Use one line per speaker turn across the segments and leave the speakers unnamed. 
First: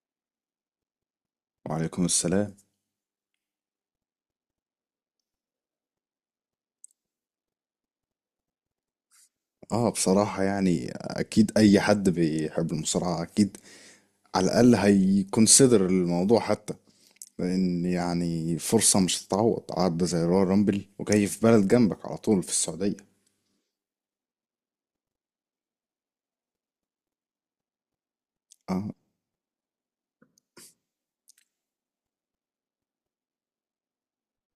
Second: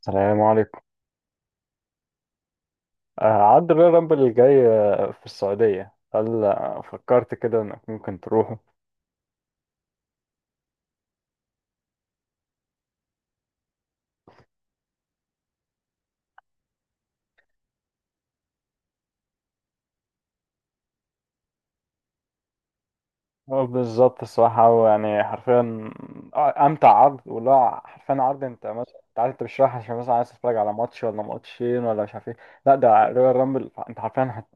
السلام عليكم.
وعليكم السلام.
آه، عد الريال رامبل الجاي، في السعودية، هل فكرت كده انك ممكن تروحه؟
اه، بصراحة يعني اكيد اي حد بيحب المصارعة، اكيد على الاقل هيكونسيدر الموضوع حتى. لان يعني فرصة مش هتتعوض، عارضة زي رويال رامبل وجاي في بلد جنبك على طول في السعودية.
هو بالظبط الصراحة، هو يعني حرفيا أمتع عرض، ولا حرفيا عرض أنت
اه،
مثلا أنت عارف أنت مش رايح عشان مثلا عايز تتفرج على ماتش ولا ماتشين ولا مش عارف إيه. لا، ده ريال رامبل، أنت حرفيا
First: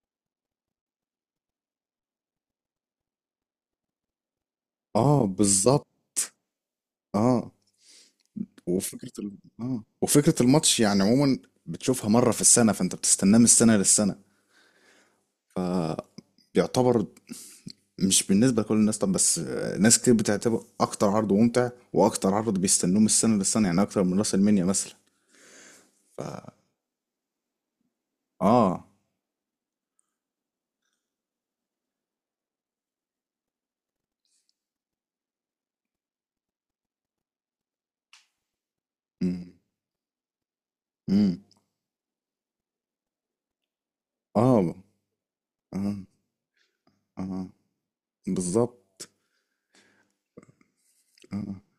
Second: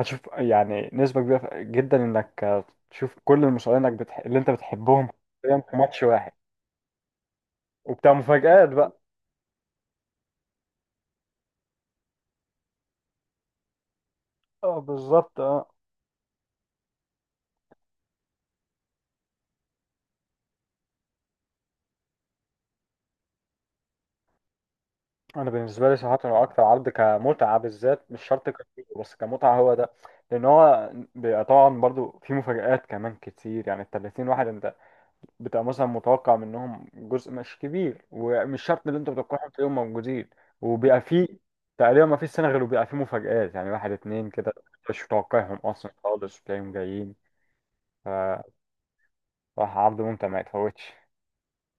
هتشوف يعني نسبة كبيرة جدا إنك، تشوف كل المصارعين، إنك اللي أنت بتحبهم
اه،
في
بالظبط.
ماتش واحد،
اه،
وبتاع مفاجآت بقى.
وفكرة ال... اه وفكرة الماتش يعني عموما بتشوفها مرة في السنة، فانت بتستناه من السنة للسنة.
اه، بالظبط، اه.
آه. بيعتبر، مش بالنسبة لكل الناس، طب بس ناس كتير بتعتبر أكتر عرض ممتع وأكتر عرض بيستنوه من السنة للسنة، يعني أكتر من راس المنيا مثلا.
انا بالنسبه لي صراحه هو اكتر عرض كمتعه، بالذات مش شرط كتير
آه.
بس كمتعه هو ده، لان هو بيبقى طبعا برضو في مفاجآت كمان كتير، يعني ال 30 واحد انت بتبقى مثلا متوقع منهم جزء مش كبير، ومش شرط اللي انت متوقعهم
أمم.
تلاقيهم موجودين، وبيبقى في
أمم.
تقريبا ما فيش سنه غير وبيبقى في مفاجآت، يعني واحد اتنين كده
آه.
مش متوقعهم اصلا
آه.
خالص وتلاقيهم جايين.
آه.
فصراحه
بالظبط.
عرض ممتع ما يتفوتش.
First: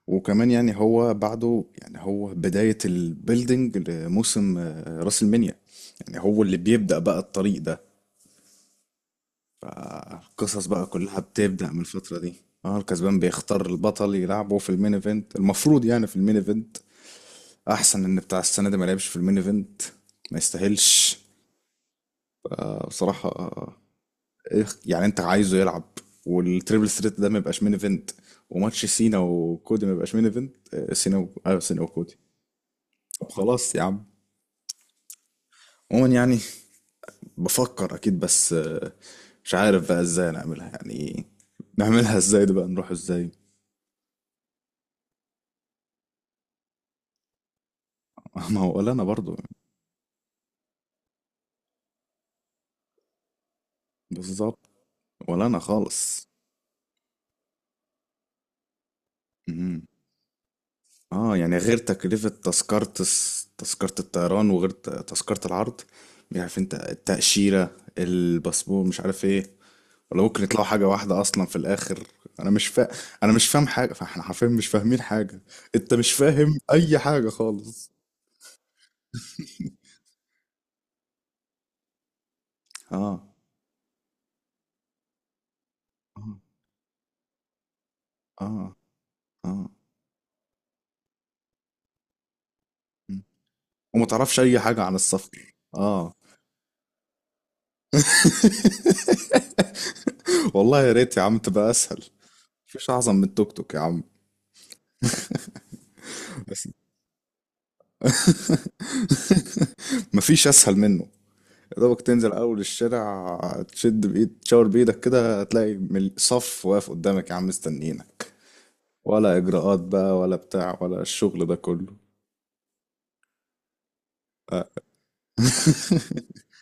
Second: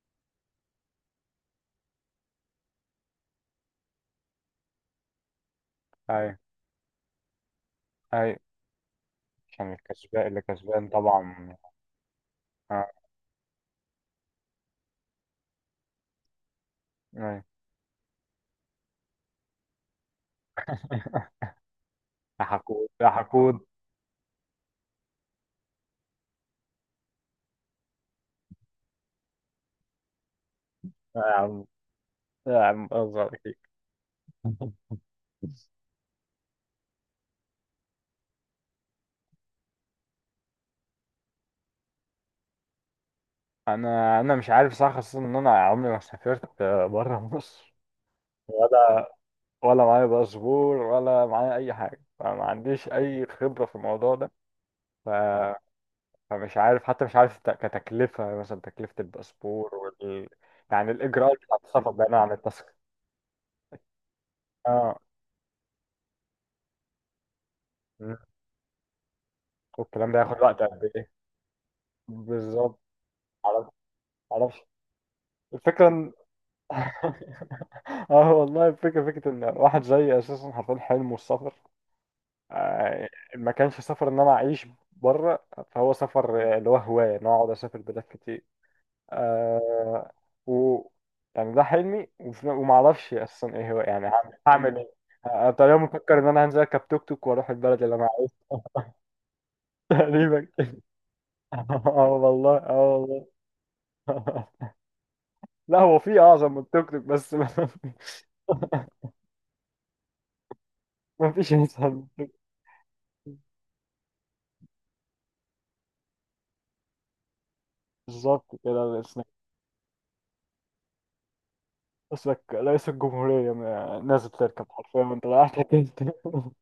وكمان يعني هو بعده، يعني هو بداية البيلدينج لموسم راس المنيا. يعني
ايوه،
هو اللي بيبدأ بقى الطريق ده.
ايوه، عشان الكسبان اللي
فالقصص بقى
كسبان
كلها
طبعا.
بتبدأ من الفترة دي. اه،
آه،
الكسبان بيختار البطل يلعبه في المين ايفنت، المفروض يعني في المين ايفنت.
أيوة.
احسن ان بتاع السنه ده ما لعبش في المين ايفنت. ما يستاهلش.
يا
آه،
حقود يا
بصراحه،
حقود.
إيه يعني انت عايزه يلعب؟ والتريبل ثريت ده ما يبقاش مين ايفنت، وماتش سينا وكودي ما يبقاش مين ايفنت؟
يا
ايوه،
عم،
سينا وكودي.
يا عم
طب
أصغر فيك.
خلاص يا عم. عموما يعني بفكر اكيد، بس مش عارف بقى ازاي نعملها، يعني نعملها ازاي دي بقى، نروح ازاي؟
أنا مش عارف صح، خصوصا إن أنا عمري ما سافرت بره مصر،
ما هو ولا انا
ولا
برضو.
ولا معايا باسبور، ولا معايا أي حاجة، فما عنديش أي خبرة في الموضوع ده.
بالظبط.
ف...
ولا انا خالص.
فمش عارف حتى، مش عارف كتكلفة مثلا، تكلفة الباسبور يعني الإجراءات
اه، يعني
بتاعت
غير
السفر بعيدا
تكلفة
عن التذكرة.
تذكرة تذكرة الطيران وغير
آه،
تذكرة العرض. مش عارف انت، التأشيرة، الباسبور، مش عارف ايه.
والكلام ده
ولا
ياخد
ممكن
وقت
يطلعوا حاجة
قد إيه؟
واحدة أصلا في الآخر؟ أنا مش
بالظبط.
فا... أنا مش فاهم
معرفش
حاجة، فاحنا حرفيا
معرفش.
مش فاهمين حاجة. أنت مش
الفكرة.
فاهم أي حاجة خالص.
اه والله، الفكرة فكرة ان واحد زي اساسا حرفيا حلمه السفر. آه،
اه.
ما كانش سفر ان انا اعيش بره، فهو
اه.
سفر اللي هو هواية، ان أنا اقعد اسافر بلاد كتير.
اه. اه.
آه و يعني ده حلمي، وما اعرفش
مم.
اساسا ايه هو،
وما
يعني هعمل
تعرفش أي
هعمل
حاجة
ايه.
عن السفر،
تقريبا
اه.
مفكر ان انا هنزل اركب توك توك واروح البلد اللي انا عايزها. تقريبا.
والله يا ريت يا عم تبقى أسهل.
اه والله، اه
مفيش أعظم من
والله.
التوك توك يا عم.
لا، هو في اعظم من
بس
التوك توك بس ما
مفيش اسهل منه.
ما فيش
يا دوبك
انسان.
تنزل اول الشارع، تشد بايد، تشاور بايدك كده هتلاقي صف واقف قدامك يا عم مستنيينك.
بالظبط كده، بس
ولا اجراءات بقى، ولا بتاع، ولا الشغل ده كله.
اسمك رئيس الجمهورية، نازل تركب حرفيا وانت رايح تركب.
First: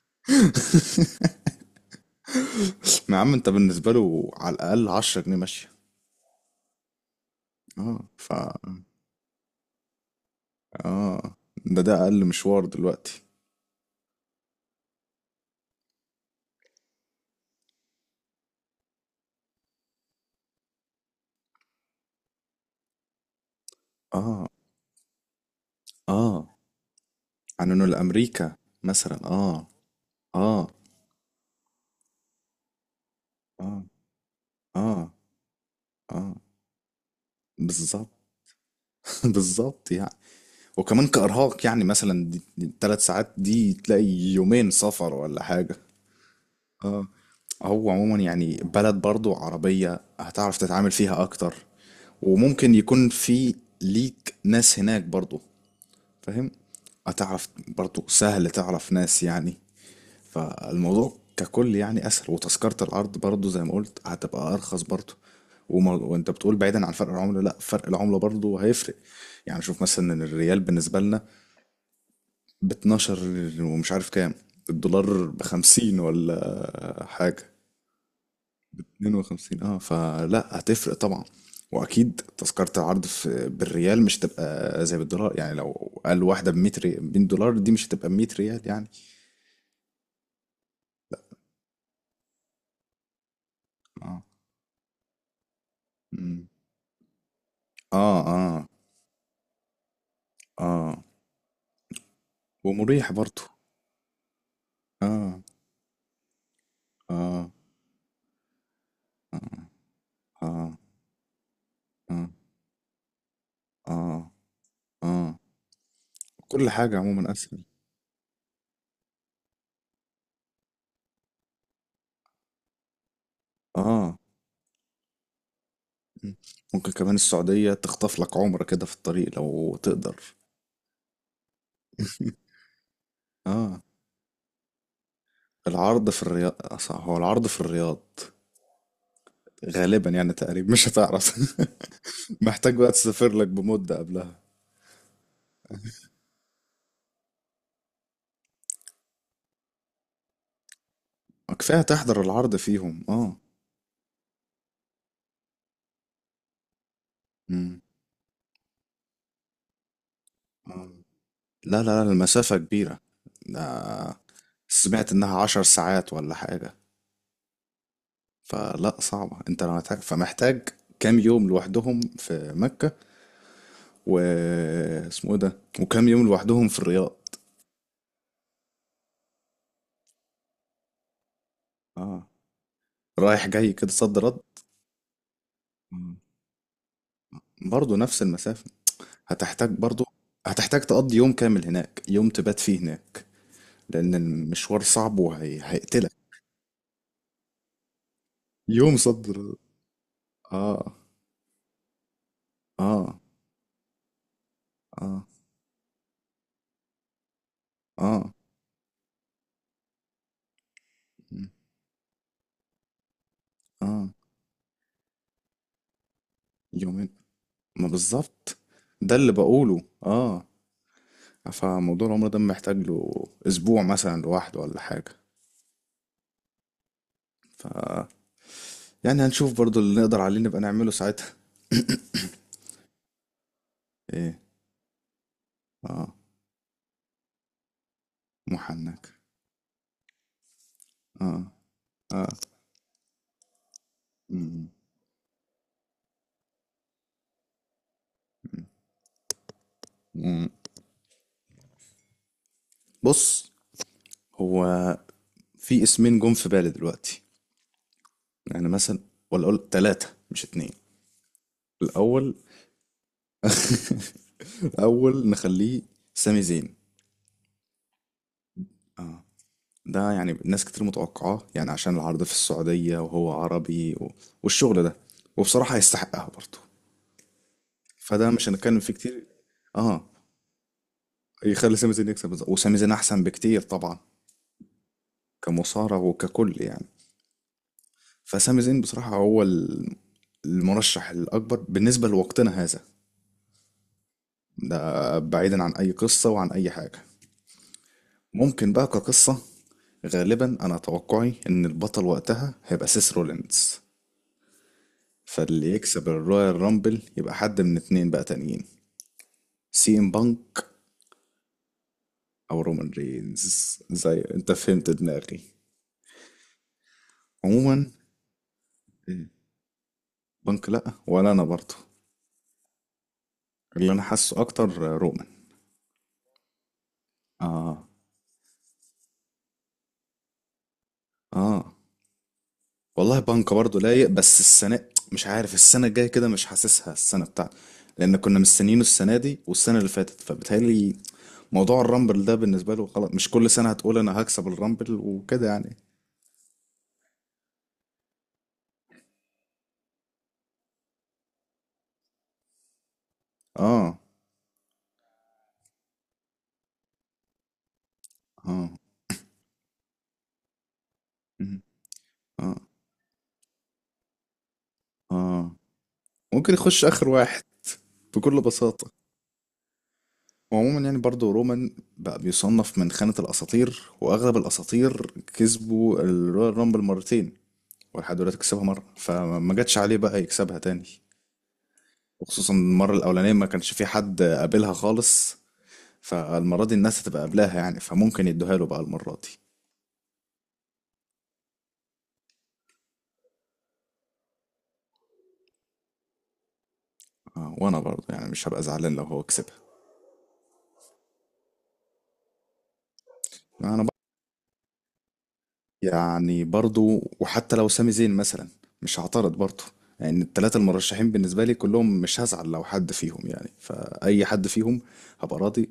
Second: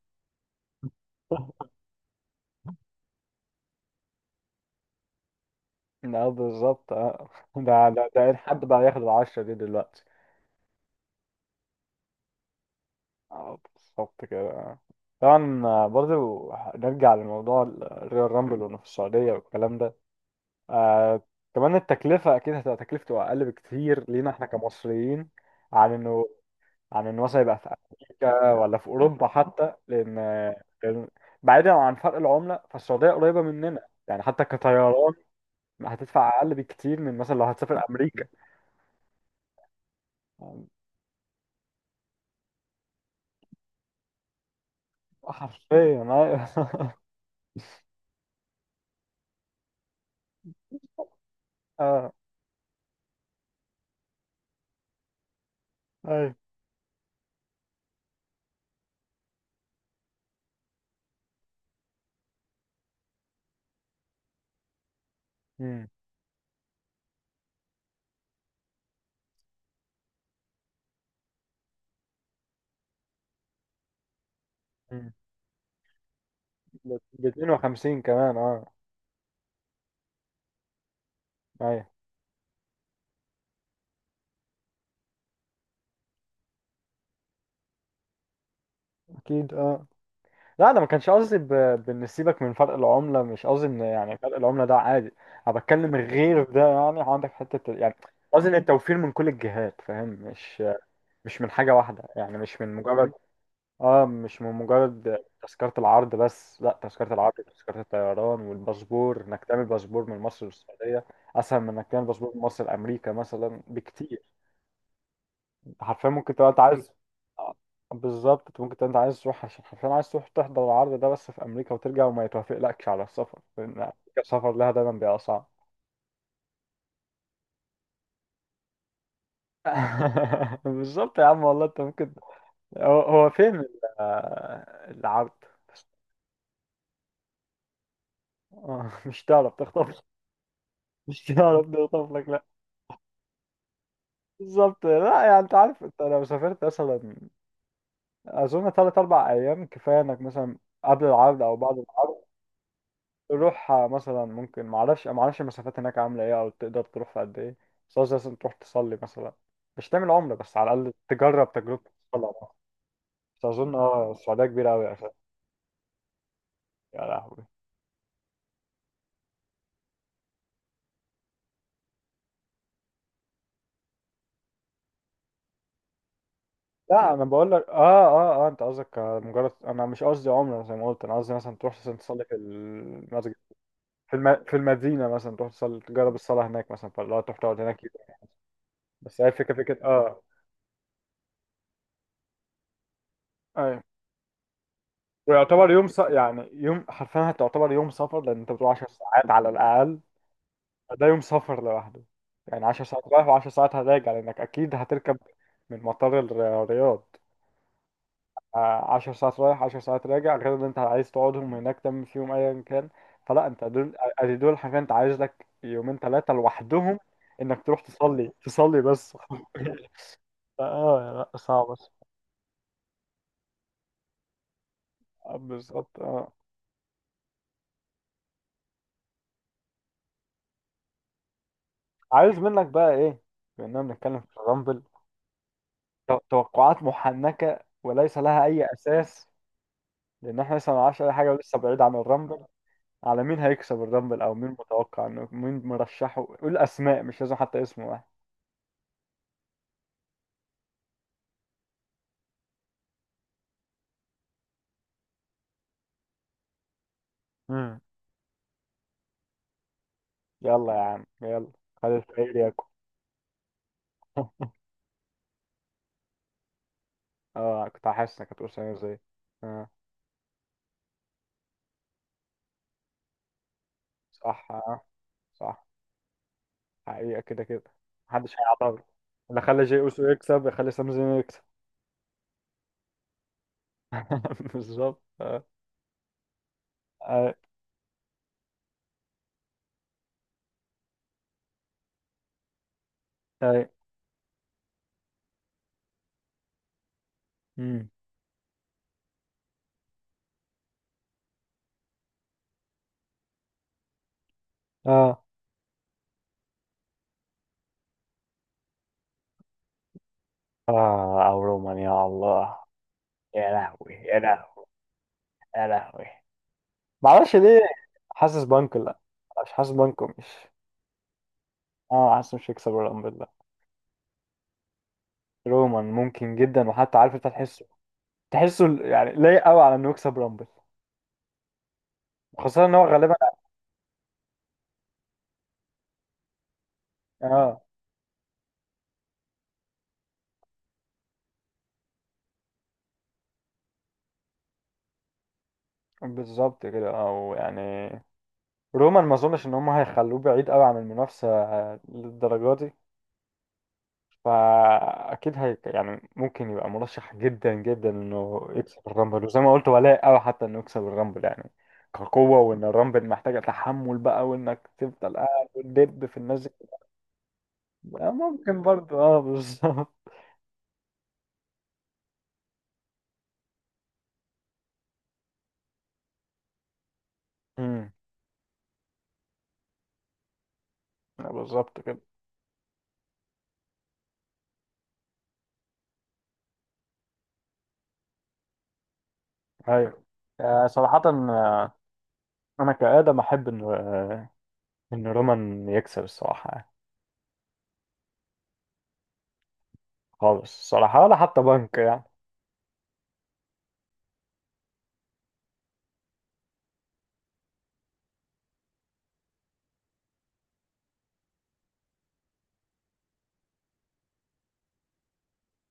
ما يا عم انت بالنسبه له على الاقل 10 جنيه ماشيه.
لا بالظبط، اه. ده
اه
ده
ف
ده إن حد بقى ياخد العشرة دي دلوقتي.
اه ده اقل مشوار دلوقتي.
اه بالظبط كده. طبعا، برضه نرجع لموضوع الريال رامبل، وانه في السعودية والكلام ده. آه كمان التكلفة أكيد هتبقى تكلفته أقل بكتير لينا احنا
اه.
كمصريين، عن إنه
اه.
عن ان مثلا يبقى في
عنونه
امريكا،
لامريكا
ولا في
مثلا.
اوروبا
اه.
حتى، لان
اه.
لأن بعيدا عن فرق العمله، فالسعوديه قريبه مننا
اه.
يعني، حتى
اه.
كطيران
اه.
هتدفع اقل بكتير من مثلا لو هتسافر
بالظبط.
امريكا.
بالظبط يعني. وكمان كإرهاق يعني مثلا، دي التلات ساعات دي تلاقي يومين سفر ولا
حرفيا.
حاجة.
ايوه.
اه. هو عموما يعني بلد برضو عربية، هتعرف تتعامل فيها أكتر.
اه،
وممكن يكون في ليك ناس هناك برضو،
ايوه.
فاهم. هتعرف برضو سهل تعرف ناس يعني. فالموضوع ككل يعني أسهل، وتذكرة العرض برضو زي ما قلت هتبقى أرخص برضو.
أمم.
وانت بتقول بعيدا عن فرق العملة، لا فرق العملة برضو هيفرق. يعني شوف مثلا إن الريال بالنسبة لنا ب 12، ومش عارف كام،
أمم.
الدولار ب 50 ولا
ب
حاجة.
52 كمان، اه.
52، اه، فلا هتفرق طبعا.
ايوه.
واكيد تذكرة العرض في بالريال مش هتبقى زي بالدولار، يعني لو قال واحدة ب 100 100 دولار، دي مش هتبقى ب 100 ريال يعني.
اكيد، اه. لا انا ما كانش قصدي بان سيبك من فرق العمله، مش قصدي ان يعني
اه.
فرق العمله ده عادي، انا بتكلم غير
مم.
ده يعني، عندك حته يعني،
اه. اه.
قصدي ان التوفير من كل الجهات، فاهم، مش
اه.
مش من حاجة واحدة، يعني
ومريح برضو.
مش من مجرد
اه.
تذكرة العرض بس، لا، تذكرة العرض،
اه.
تذكرة الطيران، والباسبور، انك
اه.
تعمل باسبور من مصر
اه.
للسعودية اسهل من انك تعمل
اه.
باسبور من مصر لامريكا مثلا
اه.
بكتير.
آه.
انت حرفيا ممكن تبقى انت
كل
عايز،
حاجة عموما
آه،
اسهل.
بالظبط، انت ممكن تبقى انت عايز تروح عشان حرفيا عايز تروح تحضر العرض ده بس في امريكا وترجع، وما يتوافقلكش على السفر لان أمريكا
اه.
السفر لها دايما بيبقى صعب.
مم. ممكن كمان السعودية تخطف لك عمرة كده في الطريق لو تقدر.
بالظبط يا عم، والله انت ممكن. هو هو فين
اه،
العرض؟
العرض في الرياض، أصح هو العرض في الرياض.
مش تعرف تخطف،
غالبا يعني، تقريبا مش
مش
هتعرف.
تعرف تخطف لك لا.
محتاج بقى تسافر لك بمدة قبلها.
بالظبط، لا يعني انت عارف، انت لو سافرت مثلا، اظن ثلاث اربع ايام كفايه، انك مثلا قبل العرض
آه،
او بعد
كفاية
العرض
تحضر العرض فيهم، اه.
تروح، مثلا، ممكن، ما اعرفش المسافات هناك عامله ايه، او تقدر تروح في قد ايه،
مم.
بس قصدي مثلا تروح تصلي مثلا، مش تعمل عمره بس على
آه.
الاقل تجرب تجربه
لا، لا، لا،
الصلاه بقى.
المسافة كبيرة.
بس اظن اه
ده،
السعوديه كبيره قوي يا اخي.
سمعت انها 10 ساعات ولا حاجة.
يا لهوي.
فلا صعبة، انت لو فمحتاج كام يوم لوحدهم في مكة، و اسمه ايه ده، وكام يوم لوحدهم في
لا
الرياض.
انا بقول لك، اه اه اه انت قصدك مجرد، انا مش قصدي عمره زي ما قلت، انا قصدي مثلا تروح مثلا تصلي
اه،
في المسجد
رايح جاي كده،
في
صد رد.
في المدينة مثلا، تروح تصلي تجرب الصلاة هناك مثلا، فاللي هو تروح تقعد هناك يوم.
برضه نفس المسافة.
بس هي الفكرة
هتحتاج
فكرة
برضو
اه.
هتحتاج تقضي يوم كامل هناك، يوم تبات فيه هناك.
ايوه.
لأن المشوار صعب
ويعتبر يوم
وهيقتلك.
يعني يوم، حرفيا هتعتبر يوم سفر، لأن أنت بتروح 10
يوم
ساعات على
صدر.
الأقل،
اه.
ده يوم سفر لوحده، يعني 10 ساعات
اه.
رايح و10 ساعات هراجع، لأنك أكيد هتركب
اه.
من مطار الرياض،
اه.
10 ساعات رايح 10 ساعات راجع، غير إن أنت عايز
م.
تقعدهم هناك تعمل فيهم أيا كان، فلا، أنت دول،
اه.
أدي دول حرفيا، أنت عايز لك يومين ثلاثة لوحدهم
يومين.
إنك تروح
ما
تصلي
بالظبط،
تصلي
ده
بس.
اللي بقوله، اه.
اه لا، صعبة.
فموضوع العمر ده محتاج له اسبوع مثلا لوحده ولا حاجة.
بالظبط، اه.
ف يعني هنشوف برضو اللي نقدر عليه نبقى نعمله ساعتها.
عايز منك بقى ايه، بما بنتكلم في
ايه.
الرامبل،
اه.
توقعات محنكة وليس لها اي
محنك.
اساس، لان احنا لسه ما نعرفش اي حاجة
اه.
ولسه بعيد عن
اه.
الرامبل، على مين هيكسب الرامبل، او مين
م.
متوقع انه، مين مرشحه، قول اسماء، مش لازم حتى اسم واحد.
م. بص، هو في اسمين جم في بالي دلوقتي،
امم
يعني مثلا، ولا اقول ثلاثة مش اتنين.
يلا يا عم يلا، خلي الفقير
الاول
ياكل.
الاول نخليه سامي زين.
اه كنت حاسس انك هتقول سامي زي.
اه،
اه،
ده يعني ناس كتير متوقعاه يعني عشان العرض في السعودية وهو عربي
صح،
والشغل
اه،
ده.
صح،
وبصراحة يستحقها برضه.
حقيقة كده كده،
فده
محدش
مش
هيعترض،
هنتكلم فيه كتير.
اللي خلى جي اوسو
اه،
يكسب يخلي سامي زين يكسب.
يخلي سامي زين يكسب، بالظبط. وسامي زين احسن بكتير طبعا،
بالظبط، اه.
كمصارع وككل يعني.
اه،
فسامي زين بصراحة هو المرشح الأكبر بالنسبة لوقتنا هذا.
اه،
ده بعيدا عن اي قصة وعن اي حاجة.
مم.
ممكن بقى كقصة، غالبا انا توقعي ان البطل وقتها هيبقى سيس رولينز.
اه،
فاللي يكسب الرويال رامبل يبقى حد من اتنين بقى تانيين: سي ام بانك
او رومان، يا
او
الله.
رومان رينز.
يا لهوي،
زي
يا
انت
لهوي،
فهمت دماغي.
يا لهوي. معرفش ليه،
عموما،
حاسس بانكو لا،
إيه،
مش حاسس بانكو، مش،
بانك لا، ولا انا برضه.
اه حاسس مش هيكسب الرامبل لا.
اللي انا حاسه اكتر رومان.
رومان ممكن جدا، وحتى عارف انت تحسه،
اه.
تحسه يعني لايق قوي على انه يكسب رامبل،
اه.
خاصة ان هو غالبا
والله، بانكا برضه لايق بس السنة، مش عارف السنة الجاية كده مش حاسسها السنة بتاعتنا.
اه.
لأن كنا مستنيينه السنة دي والسنة اللي فاتت، فبتهيألي موضوع الرامبل ده بالنسبة له خلاص، مش كل سنة هتقول أنا هكسب الرامبل وكده يعني.
بالظبط كده، او يعني رومان ما اظنش ان هم هيخلوه بعيد قوي عن المنافسة للدرجة دي،
اه.
فاكيد هي يعني ممكن يبقى مرشح جدا جدا انه
اه.
يكسب الرامبل، وزي ما قلت ولاء قوي حتى انه يكسب الرامبل يعني
مم.
كقوه،
اه.
وان الرامبل محتاجه تحمل بقى، وانك تفضل قاعد
اه.
وتدب في الناس دي.
ممكن يخش آخر واحد بكل
ممكن
بساطة.
برضه، اه، بالظبط.
وعموما يعني برضه رومان بقى بيصنف من خانة الأساطير، وأغلب الأساطير كسبوا الرويال رامبل مرتين،
أمم.
ولحد دلوقتي كسبها مرة، فما جاتش عليه بقى يكسبها تاني.
بالظبط كده.
وخصوصا المرة الأولانية ما كانش في حد قابلها خالص، فالمرة دي الناس هتبقى قابلاها يعني، فممكن يدوها له بقى المرة دي.
ايوه. صراحه، انا كادم احب ان رومان يكسب الصراحه يعني.
آه، وأنا برضو يعني مش هبقى زعلان لو هو كسبها.
خالص الصراحه، ولا حتى بنك يعني.
أنا بقى، يعني برضو، وحتى لو سامي زين مثلا مش هعترض برضو. يعني التلاتة المرشحين بالنسبة لي كلهم مش هزعل لو حد فيهم يعني، فأي حد فيهم هبقى راضي.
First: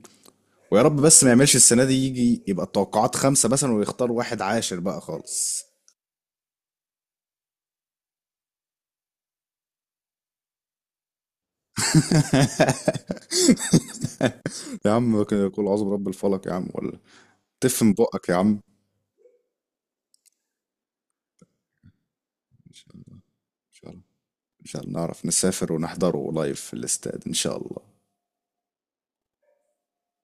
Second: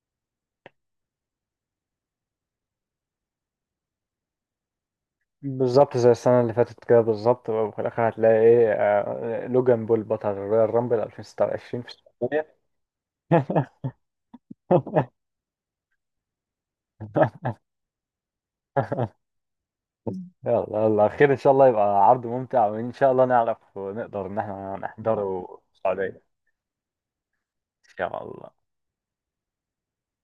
ويا رب بس ما يعملش السنة دي يجي يبقى التوقعات خمسة مثلا، ويختار واحد عاشر بقى خالص.
بالظبط زي السنة اللي فاتت كده بالظبط، وفي الآخر هتلاقي إيه، لوجان بول بطل رويال رامبل 2026 في السعودية.
يا عم كده قول عظم رب الفلق يا عم، ولا تفهم بقك يا عم.
يلا يلا، خير إن شاء الله يبقى عرض ممتع،
إن
وإن
شاء
شاء
الله.
الله نعرف
إن شاء الله.
ونقدر إن
إن
إحنا
شاء الله نعرف
نحضره
نسافر
في السعودية
ونحضره لايف في الاستاد، إن شاء الله.
إن شاء الله.